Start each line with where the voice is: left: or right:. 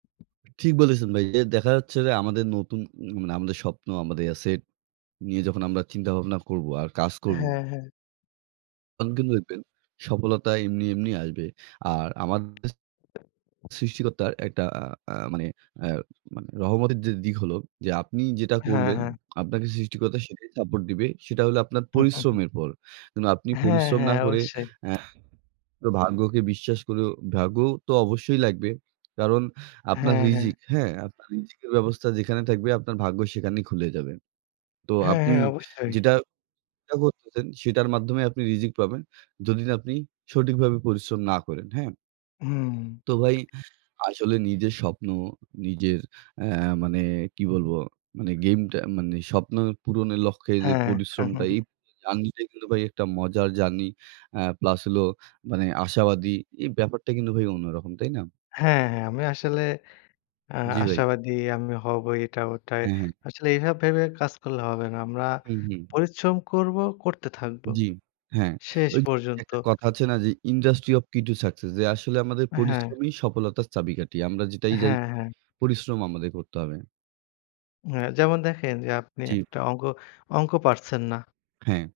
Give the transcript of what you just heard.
right: ঠিক বলেছেন ভাই। যে, দেখা যাচ্ছে যে, আমাদের নতুন উম মানে আমাদের স্বপ্ন, আমাদের এসেট নিয়ে যখন আমরা চিন্তা-ভাবনা করব। আর কাজ কর
left: হ্যাঁ, হ্যাঁ।
right: তন কিন্তু দেখবেন, সফলতা এমনি, এমনি আসবে। আর আমাদের সৃষ্টিকর্তার একটা আ আ মানে আ মানে রহমতের যে, দিক হলো যে, আপনি যেটা
left: হ্যাঁ,
right: করবেন,
left: হ্যাঁ।
right: আপনাকে সৃষ্টিকর্তা সেটাই সাপোর্ট দিবে। সেটা হলো আপনার পরিশ্রমের পর। এবং আপনি
left: হ্যাঁ।
right: পরিশ্রম না
left: হ্যাঁ।
right: করে
left: অবশ্যই।
right: অ্যা ভাগ্যকে বিশ্বাস করেও, ভাগ্য তো অবশ্যই লাগবে। কারণ আপনার
left: হ্যাঁ, হ্যাঁ।
right: রিজিক, হ্যাঁ? আপনার রিজিকের ব্যবস্থা যেখানে থাকবে আপনার ভাগ্য সেখানেই খুলে যাবে। তো
left: হ্যাঁ,
right: আপনি
left: হ্যাঁ। অবশ্যই।
right: যেটা চেষ্টা করতেছেন সেটার মাধ্যমে আপনি রিজিক পাবেন। যদি না আপনি সঠিকভাবে পরিশ্রম না করেন। হ্যাঁ
left: হুম।
right: তো ভাই আসলে নিজের স্বপ্ন, নিজের অ্যা মানে কি বলবো? মানে গেমটা মানে স্বপ্ন পূরণের লক্ষ্যে, যে,
left: হ্যাঁ।
right: পরিশ্রমটা এই জার্নিটা কিন্তু ভাই একটা মজার জার্নি। অ্যা প্লাস হলো মানে আশাবাদী। এই ব্যাপারটা কিন্তু ভাই অন্যরকম। তাই না?
left: হ্যাঁ। হ্যাঁ। আমি আসলে আ
right: জি, ভাই।
left: আশাবাদী। আমি হব এটা ওটাই।
right: হ্যাঁ, হ্যাঁ।
left: আসলে এভাব ভেবে কাজ করলে হবে না। আমরা
right: হুম, হুম।
left: পরিশ্রম করব। করতে থাকবো।
right: জি, হ্যাঁ।
left: শেষ
right: ওইযে
left: পর্যন্ত।
right: একটা কথা আছে না যে, industry of key to success. যে, আসলে আমাদের
left: হ্যাঁ।
right: পরিশ্রমী সফলতার চাবিকাঠি। আমরা যেটাই যাই
left: হ্যাঁ,
right: করি,
left: হ্যাঁ।
right: পরিশ্রম আমাদের করতে হবে।
left: হ্যাঁ। যেমন দেখেন যে, আপনি
right: জি।
left: একটা অঙ্ক অঙ্ক পারছেন না।
right: হ্যাঁ।